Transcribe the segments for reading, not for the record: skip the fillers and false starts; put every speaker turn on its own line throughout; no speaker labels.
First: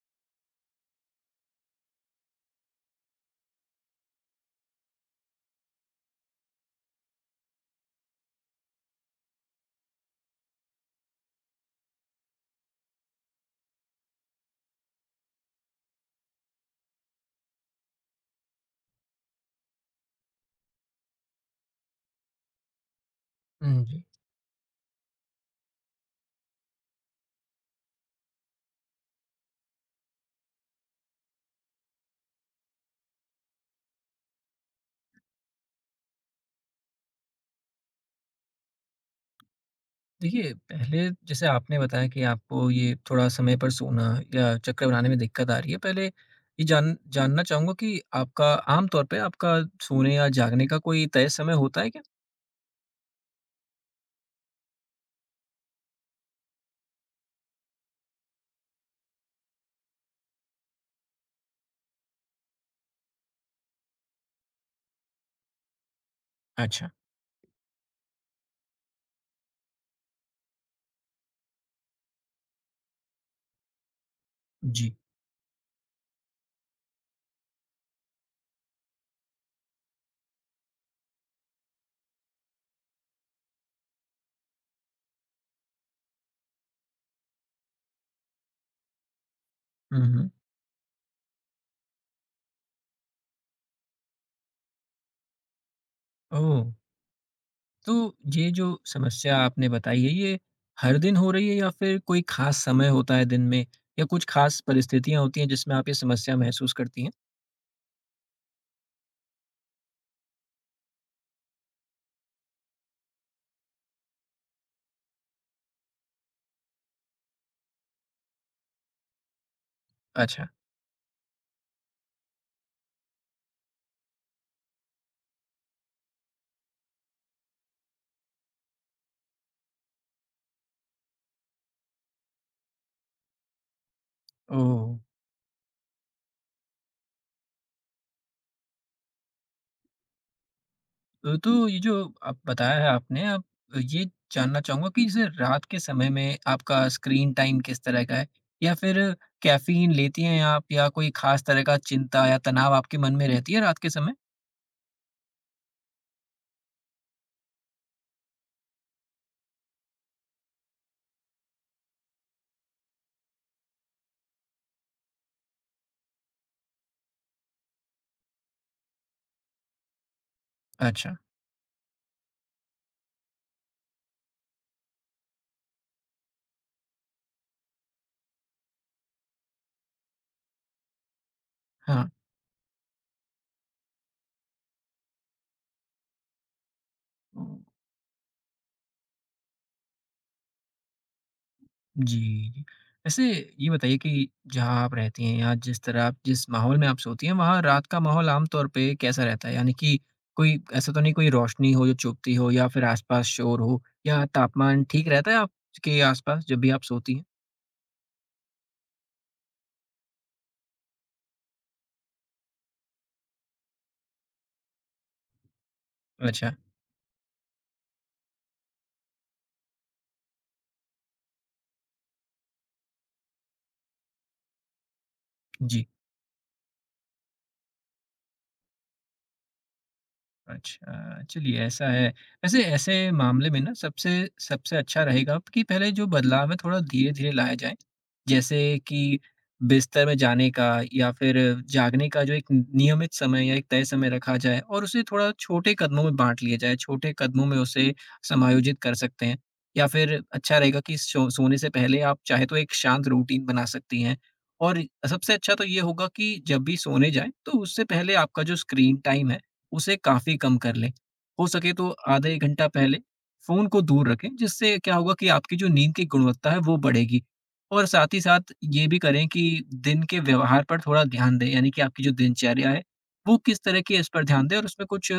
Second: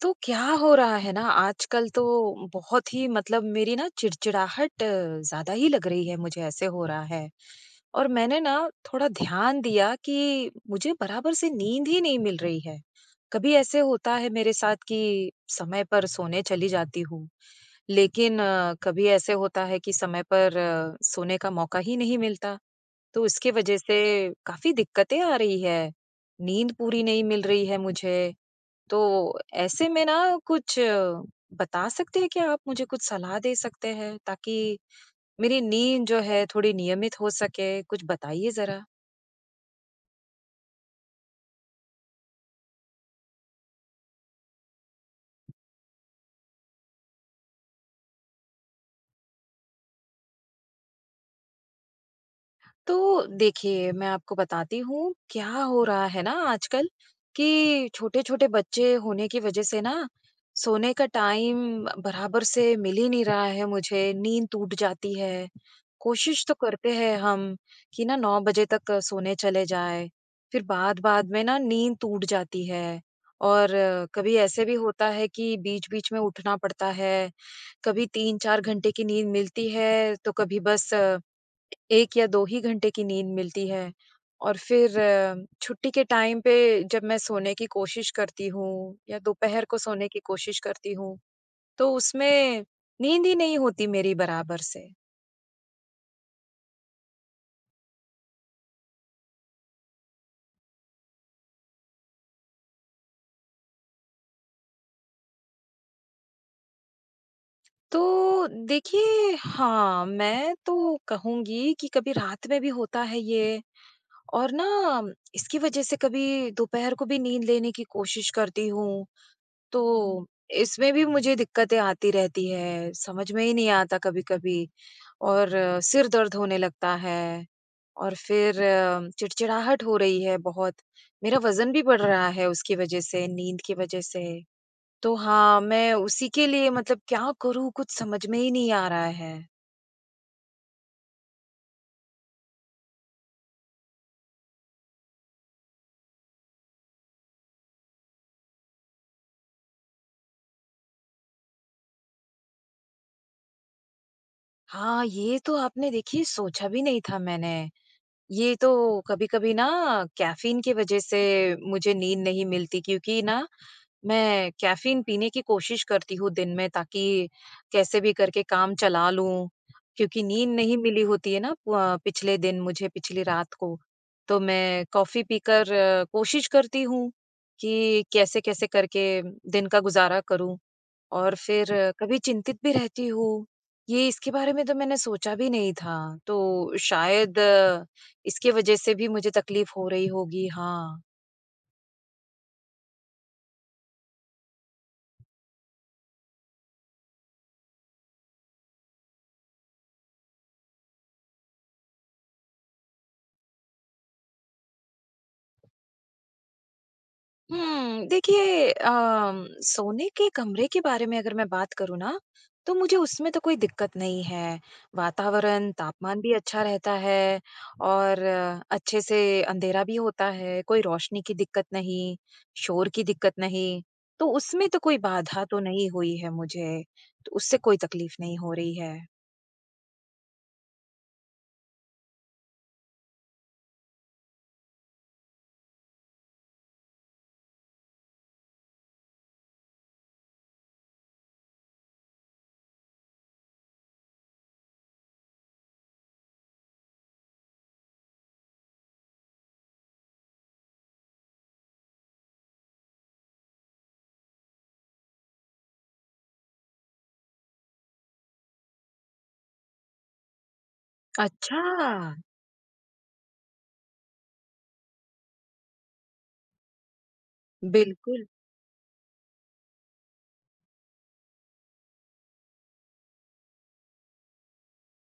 तो क्या हो रहा है ना आजकल? तो बहुत ही मतलब मेरी ना चिड़चिड़ाहट ज्यादा ही लग रही है, मुझे ऐसे हो रहा है। और मैंने ना थोड़ा ध्यान दिया कि मुझे बराबर से नींद ही नहीं मिल रही है। कभी ऐसे होता है मेरे साथ कि समय पर सोने चली जाती हूँ, लेकिन कभी ऐसे होता है कि समय पर सोने का मौका ही नहीं मिलता। तो इसके वजह
हुँ,
से
जी।
काफी दिक्कतें आ रही है, नींद पूरी नहीं मिल रही है मुझे। तो ऐसे में ना कुछ बता सकते हैं क्या? आप मुझे कुछ सलाह दे सकते हैं ताकि मेरी नींद जो है थोड़ी नियमित हो सके? कुछ बताइए ज़रा।
देखिए, पहले जैसे आपने बताया कि आपको ये थोड़ा समय पर सोना या चक्कर बनाने में दिक्कत आ रही है। पहले ये जानना चाहूँगा कि आपका आम तौर पे आपका सोने या जागने का कोई तय समय होता है क्या?
तो देखिए, मैं आपको बताती हूँ, क्या हो रहा है ना आजकल कि छोटे-छोटे बच्चे होने की वज़ह से ना, सोने का टाइम बराबर से मिल ही नहीं रहा है मुझे, नींद टूट जाती है। कोशिश तो
अच्छा।
करते हैं हम कि ना 9 बजे तक सोने चले जाएँ, फिर बाद-बाद में ना नींद टूट जाती है। और कभी ऐसे भी
जी।
होता है कि बीच-बीच में उठना पड़ता है, कभी 3-4 घंटे की नींद मिलती है, तो कभी बस 1 या 2 ही घंटे की नींद मिलती है। और फिर छुट्टी के टाइम पे जब मैं सोने की कोशिश करती हूँ या दोपहर को
हुँ,
सोने की
हुँ।
कोशिश करती हूँ, तो उसमें नींद ही नहीं होती मेरी बराबर से।
ओह! तो ये जो समस्या आपने बताई है, ये हर दिन हो रही है या फिर कोई ख़ास समय होता है दिन में या कुछ ख़ास परिस्थितियाँ होती हैं जिसमें आप ये समस्या महसूस करती हैं?
तो देखिए हाँ, मैं तो कहूँगी कि कभी रात में भी होता है ये। और ना इसकी वज़ह से कभी दोपहर को भी नींद लेने की कोशिश करती हूँ, तो
अच्छा।
इसमें भी मुझे दिक्कतें आती रहती है, समझ में ही नहीं आता कभी-कभी। और सिर दर्द होने लगता है, और फिर चिड़चिड़ाहट हो रही है बहुत। मेरा वज़न भी बढ़ रहा है उसकी वज़ह से, नींद की वज़ह से।
ओह!
तो हाँ, मैं उसी के लिए मतलब क्या करूँ कुछ समझ में ही नहीं आ रहा है।
तो ये जो आप बताया है आपने आप ये जानना चाहूँगा कि जैसे रात के समय में आपका स्क्रीन टाइम किस तरह का है? या फिर कैफ़ीन लेती हैं आप या कोई ख़ास तरह का चिंता या तनाव आपके मन में रहती है रात के समय?
हाँ, ये तो आपने देखिए सोचा भी नहीं था मैंने। ये तो कभी-कभी ना कैफ़ीन की वज़ह से मुझे नींद नहीं मिलती, क्योंकि ना मैं कैफ़ीन पीने की कोशिश करती हूँ दिन में ताकि कैसे भी करके काम चला लूँ, क्योंकि नींद नहीं मिली
अच्छा,
होती है ना पिछले दिन मुझे, पिछली रात को। तो मैं कॉफ़ी पीकर कोशिश करती हूँ कि कैसे-कैसे करके दिन का गुज़ारा करूँ। और फिर कभी चिंतित भी रहती हूँ। ये इसके बारे में तो मैंने सोचा भी नहीं था, तो शायद
हाँ।
इसके वज़ह से भी मुझे तकलीफ़ हो रही होगी। हाँ।
जी, जी। वैसे ये बताइए कि जहाँ आप रहती हैं या जिस तरह आप जिस माहौल में आप सोती हैं, वहाँ रात का माहौल आम तौर पे कैसा रहता है? यानी कि कोई ऐसा तो नहीं कोई रोशनी हो जो चुभती हो या फिर आसपास शोर हो या तापमान ठीक रहता है आपके आसपास जब भी आप सोती हैं?
हुँ, देखिए सोने के कमरे के बारे में अगर मैं बात करूँ ना, तो मुझे उसमें तो कोई दिक्कत नहीं है। वातावरण, तापमान भी
अच्छा,
अच्छा रहता है, और अच्छे से अंधेरा भी होता है, कोई रोशनी की दिक्कत नहीं, शोर की दिक्कत नहीं, तो उसमें तो कोई बाधा तो
जी।
नहीं हुई है मुझे, तो उससे कोई तकलीफ नहीं हो रही है।
अच्छा, चलिए ऐसा है। वैसे ऐसे मामले में ना सबसे सबसे अच्छा रहेगा कि पहले जो बदलाव है थोड़ा धीरे-धीरे लाया जाए। जैसे कि बिस्तर में जाने का या फिर जागने का जो एक नियमित समय या एक तय समय रखा जाए और उसे थोड़ा छोटे कदमों में बाँट लिया जाए, छोटे कदमों में उसे समायोजित कर सकते हैं। या फिर अच्छा रहेगा कि सोने से पहले आप चाहे तो एक शांत रूटीन बना सकती हैं। और सबसे अच्छा तो ये होगा कि जब भी सोने जाएँ, तो उससे पहले आपका जो स्क्रीन टाइम है उसे काफ़ी कम कर लें। हो सके तो
अच्छा!
आधा 1 घंटा पहले फ़ोन को दूर रखें, जिससे क्या होगा कि आपकी जो नींद की गुणवत्ता है वो बढ़ेगी। और साथ ही
बिल्कुल,
साथ ये भी करें कि दिन के व्यवहार पर थोड़ा ध्यान दें, यानी कि आपकी जो दिनचर्या है वो किस तरह की है इस पर ध्यान दें और उसमें कुछ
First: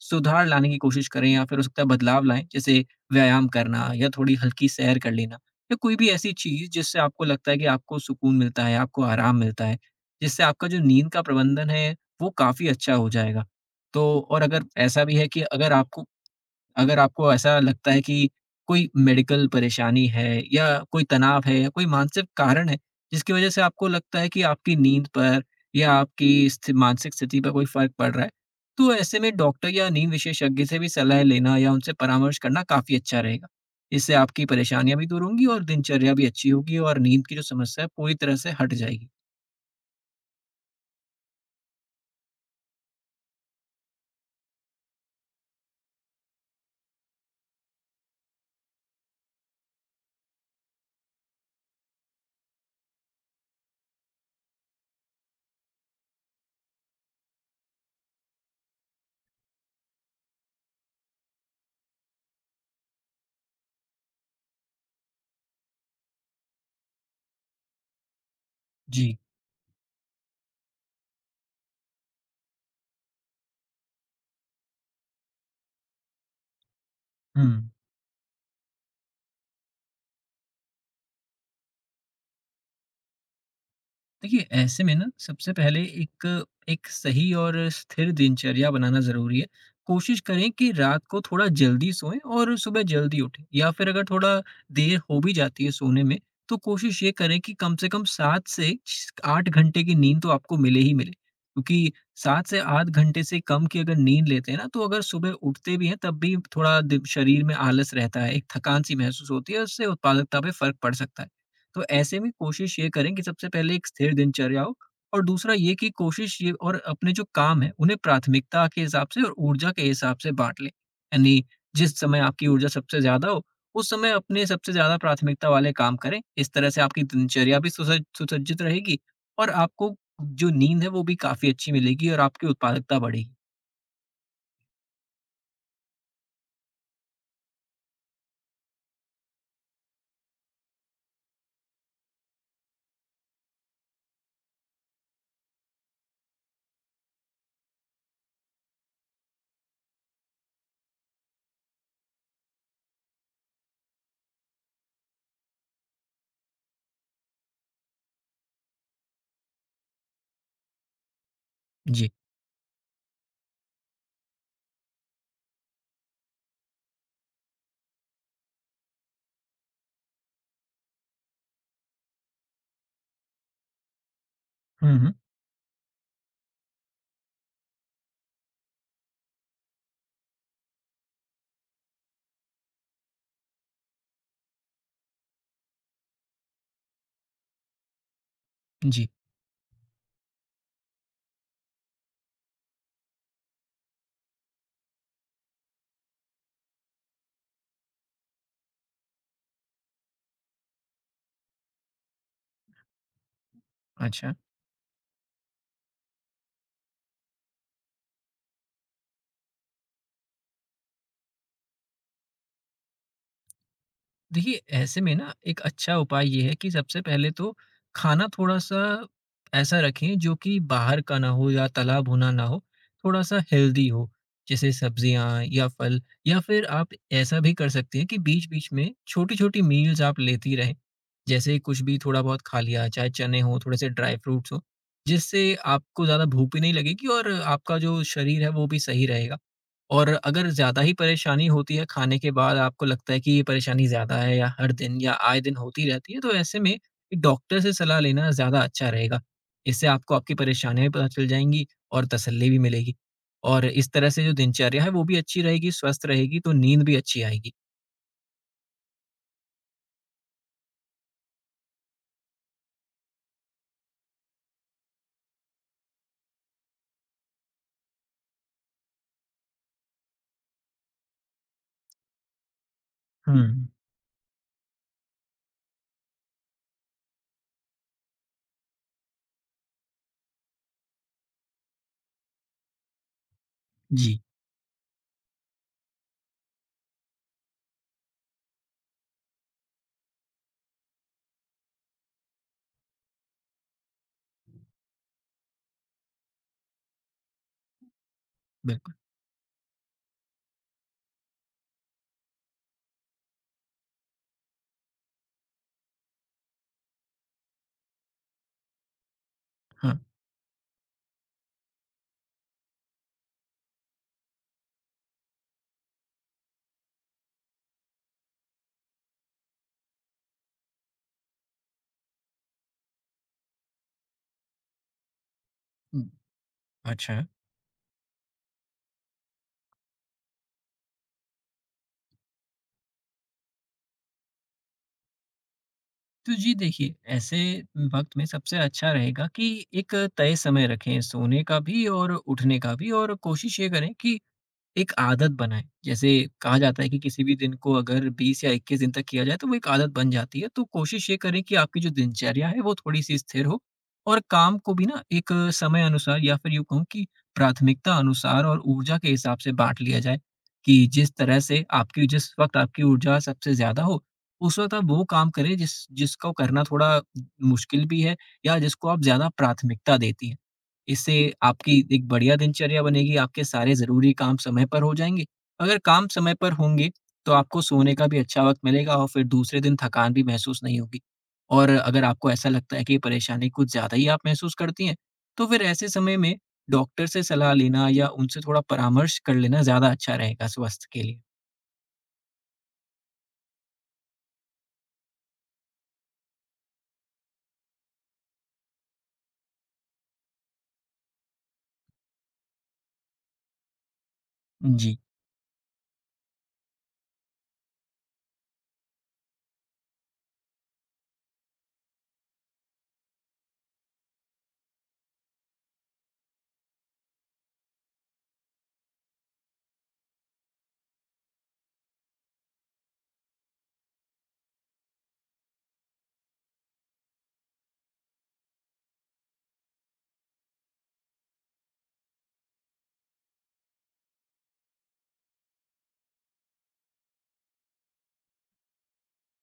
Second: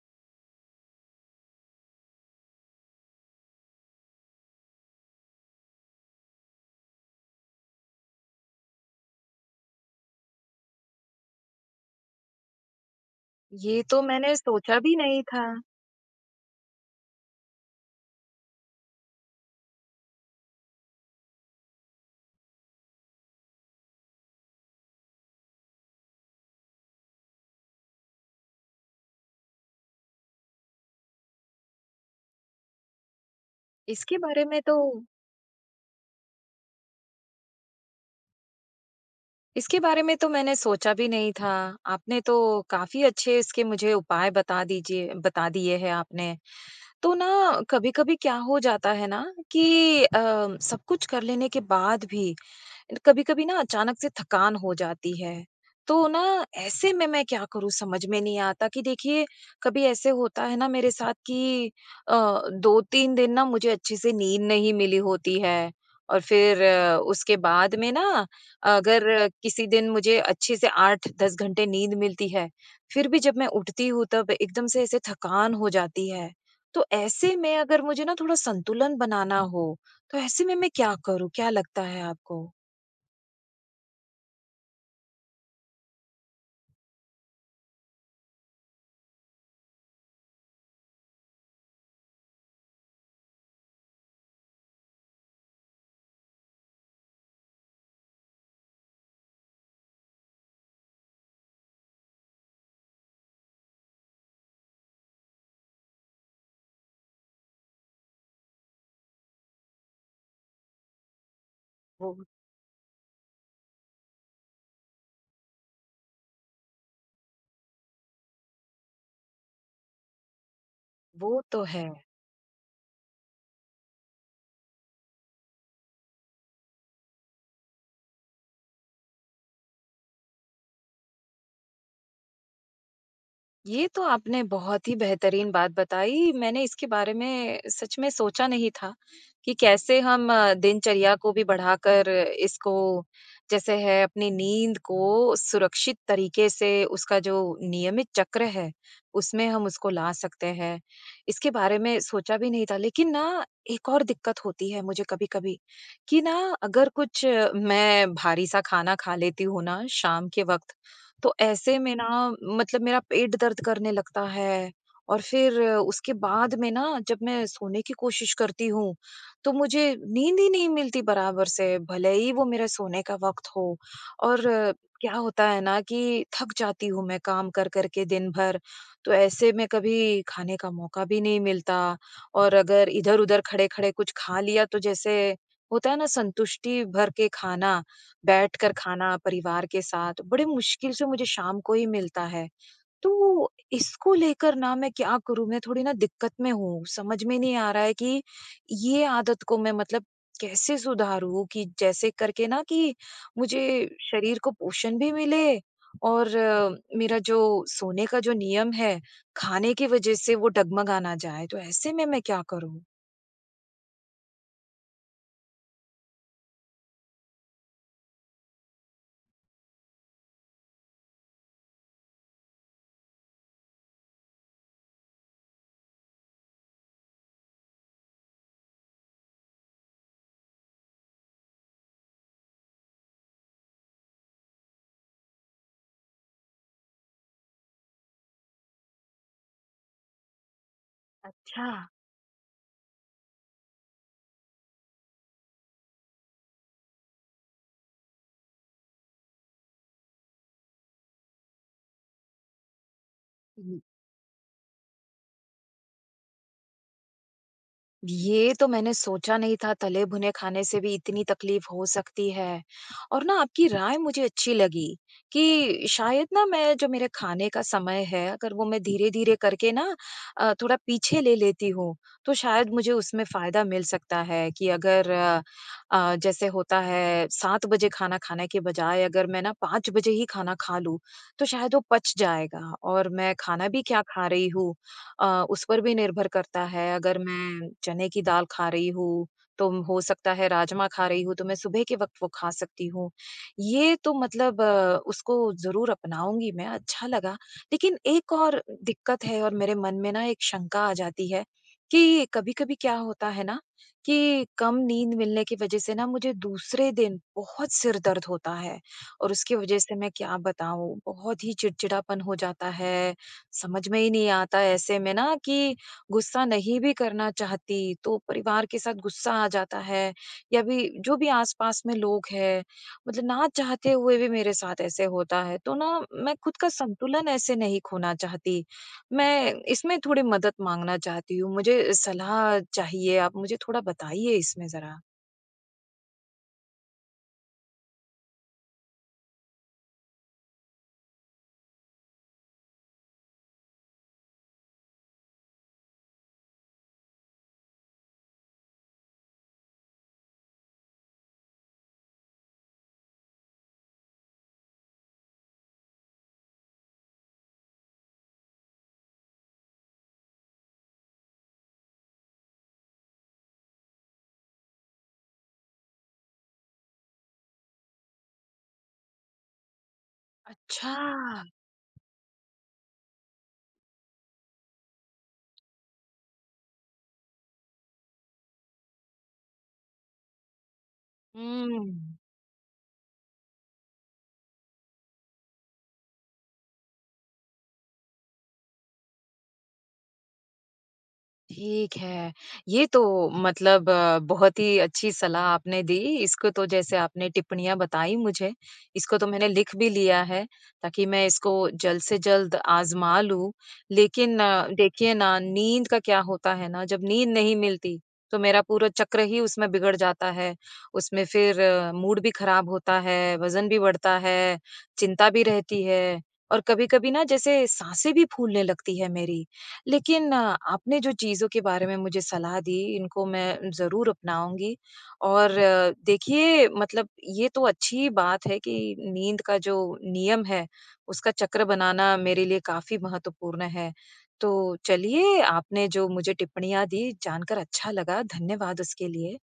सुधार लाने की कोशिश करें या फिर हो सकता है बदलाव लाएँ, जैसे व्यायाम करना या थोड़ी हल्की सैर कर लेना या कोई भी ऐसी चीज़ जिससे आपको लगता है कि आपको सुकून मिलता है, आपको आराम मिलता है, जिससे आपका जो नींद का प्रबंधन है वो काफ़ी अच्छा हो जाएगा।
ये तो
तो
मैंने
और अगर
सोचा भी
ऐसा भी
नहीं
है कि
था।
अगर आपको ऐसा लगता है कि कोई मेडिकल परेशानी है या कोई तनाव है या कोई मानसिक कारण है, जिसकी वजह से आपको लगता है कि आपकी नींद पर या आपकी स्थि मानसिक स्थिति पर कोई फ़र्क पड़ रहा है, तो ऐसे में डॉक्टर या नींद विशेषज्ञ से भी सलाह लेना या उनसे परामर्श करना काफ़ी अच्छा रहेगा। इससे
इसके बारे
आपकी
में तो
परेशानियाँ भी दूर होंगी और दिनचर्या भी अच्छी होगी और नींद की जो समस्या है पूरी तरह से हट जाएगी।
इसके बारे में तो मैंने सोचा भी नहीं था। आपने तो काफ़ी अच्छे इसके मुझे उपाय बता दिए हैं आपने। तो ना कभी-कभी क्या हो जाता है ना कि सब कुछ कर लेने के बाद भी कभी-कभी ना अचानक से थकान हो जाती है। तो ना ऐसे में मैं क्या करूँ समझ में नहीं आता कि देखिए कभी ऐसे होता है ना मेरे साथ कि अ, 2-3 दिन ना मुझे अच्छे से नींद नहीं मिली होती है। और फिर उसके बाद में ना अगर
जी।
किसी दिन मुझे अच्छे से 8-10 घंटे नींद मिलती है, फिर भी जब मैं उठती हूँ तब एकदम से ऐसे थकान हो जाती है। तो ऐसे
हुँ।
में अगर मुझे ना थोड़ा संतुलन बनाना हो, तो ऐसे में मैं क्या करूँ? क्या लगता है आपको?
देखिए, ऐसे में ना सबसे पहले एक एक सही और स्थिर दिनचर्या बनाना ज़रूरी है। कोशिश करें कि रात को थोड़ा जल्दी सोएँ और सुबह जल्दी उठें या फिर अगर थोड़ा देर हो भी जाती है सोने में, तो कोशिश ये करें कि कम से कम 7 से छ 8 घंटे की नींद तो आपको मिले ही मिले। क्योंकि 7 से 8 घंटे से कम की अगर नींद लेते हैं ना, तो अगर सुबह उठते भी हैं तब भी थोड़ा दिम शरीर में आलस रहता है, एक थकान-सी महसूस होती है, उससे उत्पादकता पे फ़र्क पड़ सकता है। तो
वो
ऐसे में कोशिश ये करें कि सबसे पहले एक स्थिर दिनचर्या हो और दूसरा ये कि कोशिश ये और अपने जो काम है उन्हें प्राथमिकता के हिसाब से और ऊर्जा के हिसाब से बांट लें,
वो
यानी
तो है।
जिस समय आपकी ऊर्जा सबसे ज्यादा हो उस समय अपने सबसे ज्यादा प्राथमिकता वाले काम करें, इस तरह से आपकी दिनचर्या भी सुसज्जित रहेगी और आपको जो नींद है वो भी काफी अच्छी मिलेगी और आपकी उत्पादकता बढ़ेगी।
ये तो आपने बहुत ही बेहतरीन बात बताई। मैंने इसके बारे में सच में सोचा नहीं था कि कैसे हम दिनचर्या को भी बढ़ाकर इसको जैसे है अपनी नींद को सुरक्षित तरीके से उसका जो नियमित चक्र है, उसमें हम उसको ला सकते हैं। इसके बारे में सोचा भी नहीं था। लेकिन ना एक और दिक्कत होती है मुझे कभी-कभी कि ना अगर कुछ मैं भारी सा खाना खा लेती हूँ ना शाम के वक़्त, तो ऐसे में ना
जी।
मतलब मेरा पेट दर्द करने लगता है। और फिर उसके बाद में ना जब मैं सोने की कोशिश करती हूँ तो मुझे नींद ही नहीं मिलती बराबर से, भले ही वो मेरा सोने का वक्त हो। और
हम्म,
क्या होता है ना कि थक जाती हूँ मैं काम कर कर के दिन भर, तो ऐसे में कभी खाने का मौका भी नहीं मिलता। और अगर इधर उधर खड़े खड़े कुछ खा लिया तो जैसे होता है ना संतुष्टि भर के खाना, बैठकर
जी।
खाना परिवार के साथ बड़े मुश्किल से मुझे शाम को ही मिलता है। तो इसको लेकर ना मैं क्या करूँ? मैं थोड़ी ना दिक्कत में हूँ, समझ में नहीं आ रहा है कि ये आदत को मैं मतलब कैसे सुधारूँ कि जैसे करके ना कि मुझे
अच्छा।
शरीर को पोषण भी मिले और मेरा जो सोने का जो नियम है, खाने की वज़ह से वो डगमगा ना जाए। तो ऐसे में मैं क्या करूँ?
देखिए, ऐसे में ना एक अच्छा उपाय ये है कि सबसे पहले तो खाना थोड़ा-सा ऐसा रखें जो कि बाहर का ना हो या तला-भुना ना हो, थोड़ा-सा हेल्दी हो। जैसे सब्जियाँ या फल या फिर आप ऐसा भी कर सकती हैं कि बीच-बीच में छोटी-छोटी मील्स आप लेती रहें। जैसे कुछ भी थोड़ा बहुत खा लिया, चाहे चने हों, थोड़े से ड्राई फ्रूट्स हों, जिससे आपको ज़्यादा भूख भी नहीं लगेगी और आपका जो शरीर है वो भी सही रहेगा। और अगर ज़्यादा ही परेशानी
अच्छा।
होती है खाने के बाद, आपको लगता है कि ये परेशानी ज़्यादा है या हर दिन या आए दिन होती रहती है, तो ऐसे में एक डॉक्टर से सलाह लेना ज़्यादा अच्छा रहेगा। इससे आपको आपकी परेशानियाँ भी पता चल जाएँगी और तसल्ली भी मिलेगी। और इस तरह से जो दिनचर्या है वो भी अच्छी रहेगी, स्वस्थ रहेगी, तो नींद भी अच्छी आएगी।
ये तो मैंने सोचा नहीं था तले भुने खाने से भी इतनी तकलीफ हो सकती है, और ना आपकी राय मुझे अच्छी लगी कि शायद ना मैं जो मेरे खाने का समय है अगर वो मैं धीरे धीरे करके ना थोड़ा पीछे ले लेती हूँ, तो शायद मुझे उसमें फायदा
हुँ।
मिल सकता है। कि अगर जैसे होता है 7 बजे खाना खाने के बजाय अगर मैं ना 5 बजे ही खाना खा लूँ तो शायद वो पच जाएगा। और मैं खाना भी क्या
जी।
खा रही हूँ उस पर भी निर्भर करता है। अगर मैं चने की दाल खा रही हूँ, तो हो सकता है राजमा खा रही हूँ, तो मैं सुबह के वक़्त वो खा सकती हूँ। ये तो मतलब उसको ज़रूर अपनाऊँगी मैं, अच्छा लगा। लेकिन एक और
बिल्कुल।
दिक्कत है और मेरे मन में ना एक शंका आ जाती है कि कभी-कभी क्या होता है ना कि कम नींद मिलने की वज़ह से ना मुझे दूसरे दिन बहुत सिर दर्द होता है, और उसकी वज़ह से
हाँ।
मैं क्या बताऊँ, बहुत ही चिड़चिड़ापन हो जाता है। समझ में ही नहीं आता ऐसे में ना कि गुस्सा नहीं भी करना चाहती तो परिवार के साथ गुस्सा आ जाता है, या भी जो भी आसपास में लोग हैं, मतलब ना चाहते हुए भी मेरे साथ ऐसे होता है। तो ना
हुँ।
मैं खुद का
अच्छा।
संतुलन ऐसे नहीं खोना चाहती, मैं इसमें थोड़ी मदद मांगना चाहती हूँ। मुझे सलाह चाहिए, आप मुझे थोड़ा बताइए इसमें जरा।
तो जी देखिए, ऐसे वक़्त में सबसे अच्छा रहेगा कि एक तय समय रखें सोने का भी और उठने का भी और कोशिश ये करें कि एक आदत बनाएँ। जैसे कहा जाता है कि किसी भी दिन को अगर 20 या 21 दिन तक किया जाए तो वो एक आदत बन जाती है। तो कोशिश ये करें कि आपकी जो दिनचर्या है वो थोड़ी-सी स्थिर हो और काम को भी ना एक समय अनुसार या फिर यूँ कहूँ कि प्राथमिकता अनुसार और ऊर्जा के हिसाब से बाँट लिया जाए। कि जिस तरह से आपकी जिस वक़्त आपकी ऊर्जा सबसे ज़्यादा हो, उस वक़्त आप वो काम करें जिसको करना थोड़ा मुश्किल भी है या जिसको आप ज़्यादा प्राथमिकता देती हैं।
अच्छा।
इससे आपकी एक बढ़िया दिनचर्या बनेगी, आपके सारे ज़रूरी काम समय पर हो जाएँगे। अगर काम समय पर होंगे, तो आपको सोने का भी अच्छा वक़्त मिलेगा और फिर दूसरे दिन थकान भी महसूस नहीं होगी। और
हम्म।
अगर आपको ऐसा लगता है कि ये परेशानी कुछ ज़्यादा ही आप महसूस करती हैं, तो फिर ऐसे समय में डॉक्टर से सलाह लेना या उनसे थोड़ा परामर्श कर लेना ज़्यादा अच्छा रहेगा स्वास्थ्य के लिए।
ठीक है। ये तो मतलब बहुत ही अच्छी सलाह आपने दी। इसको तो जैसे आपने टिप्पणियाँ बताई मुझे, इसको तो मैंने लिख भी लिया है ताकि मैं इसको जल्द से जल्द आज़मा लूँ। लेकिन
जी।
देखिए ना, नींद का क्या होता है ना, जब नींद नहीं मिलती तो मेरा पूरा चक्र ही उसमें बिगड़ जाता है। उसमें फिर मूड भी खराब होता है, वज़न भी बढ़ता है, चिंता भी रहती है, और कभी-कभी ना जैसे साँसें भी फूलने लगती है मेरी। लेकिन आपने जो चीज़ों के बारे में मुझे सलाह दी इनको मैं ज़रूर अपनाऊँगी, और देखिए मतलब ये तो अच्छी बात है कि नींद का जो नियम है उसका चक्र बनाना मेरे लिए काफ़ी महत्वपूर्ण है। तो चलिए, आपने जो मुझे टिप्पणियाँ दी जानकर अच्छा लगा, धन्यवाद उसके लिए।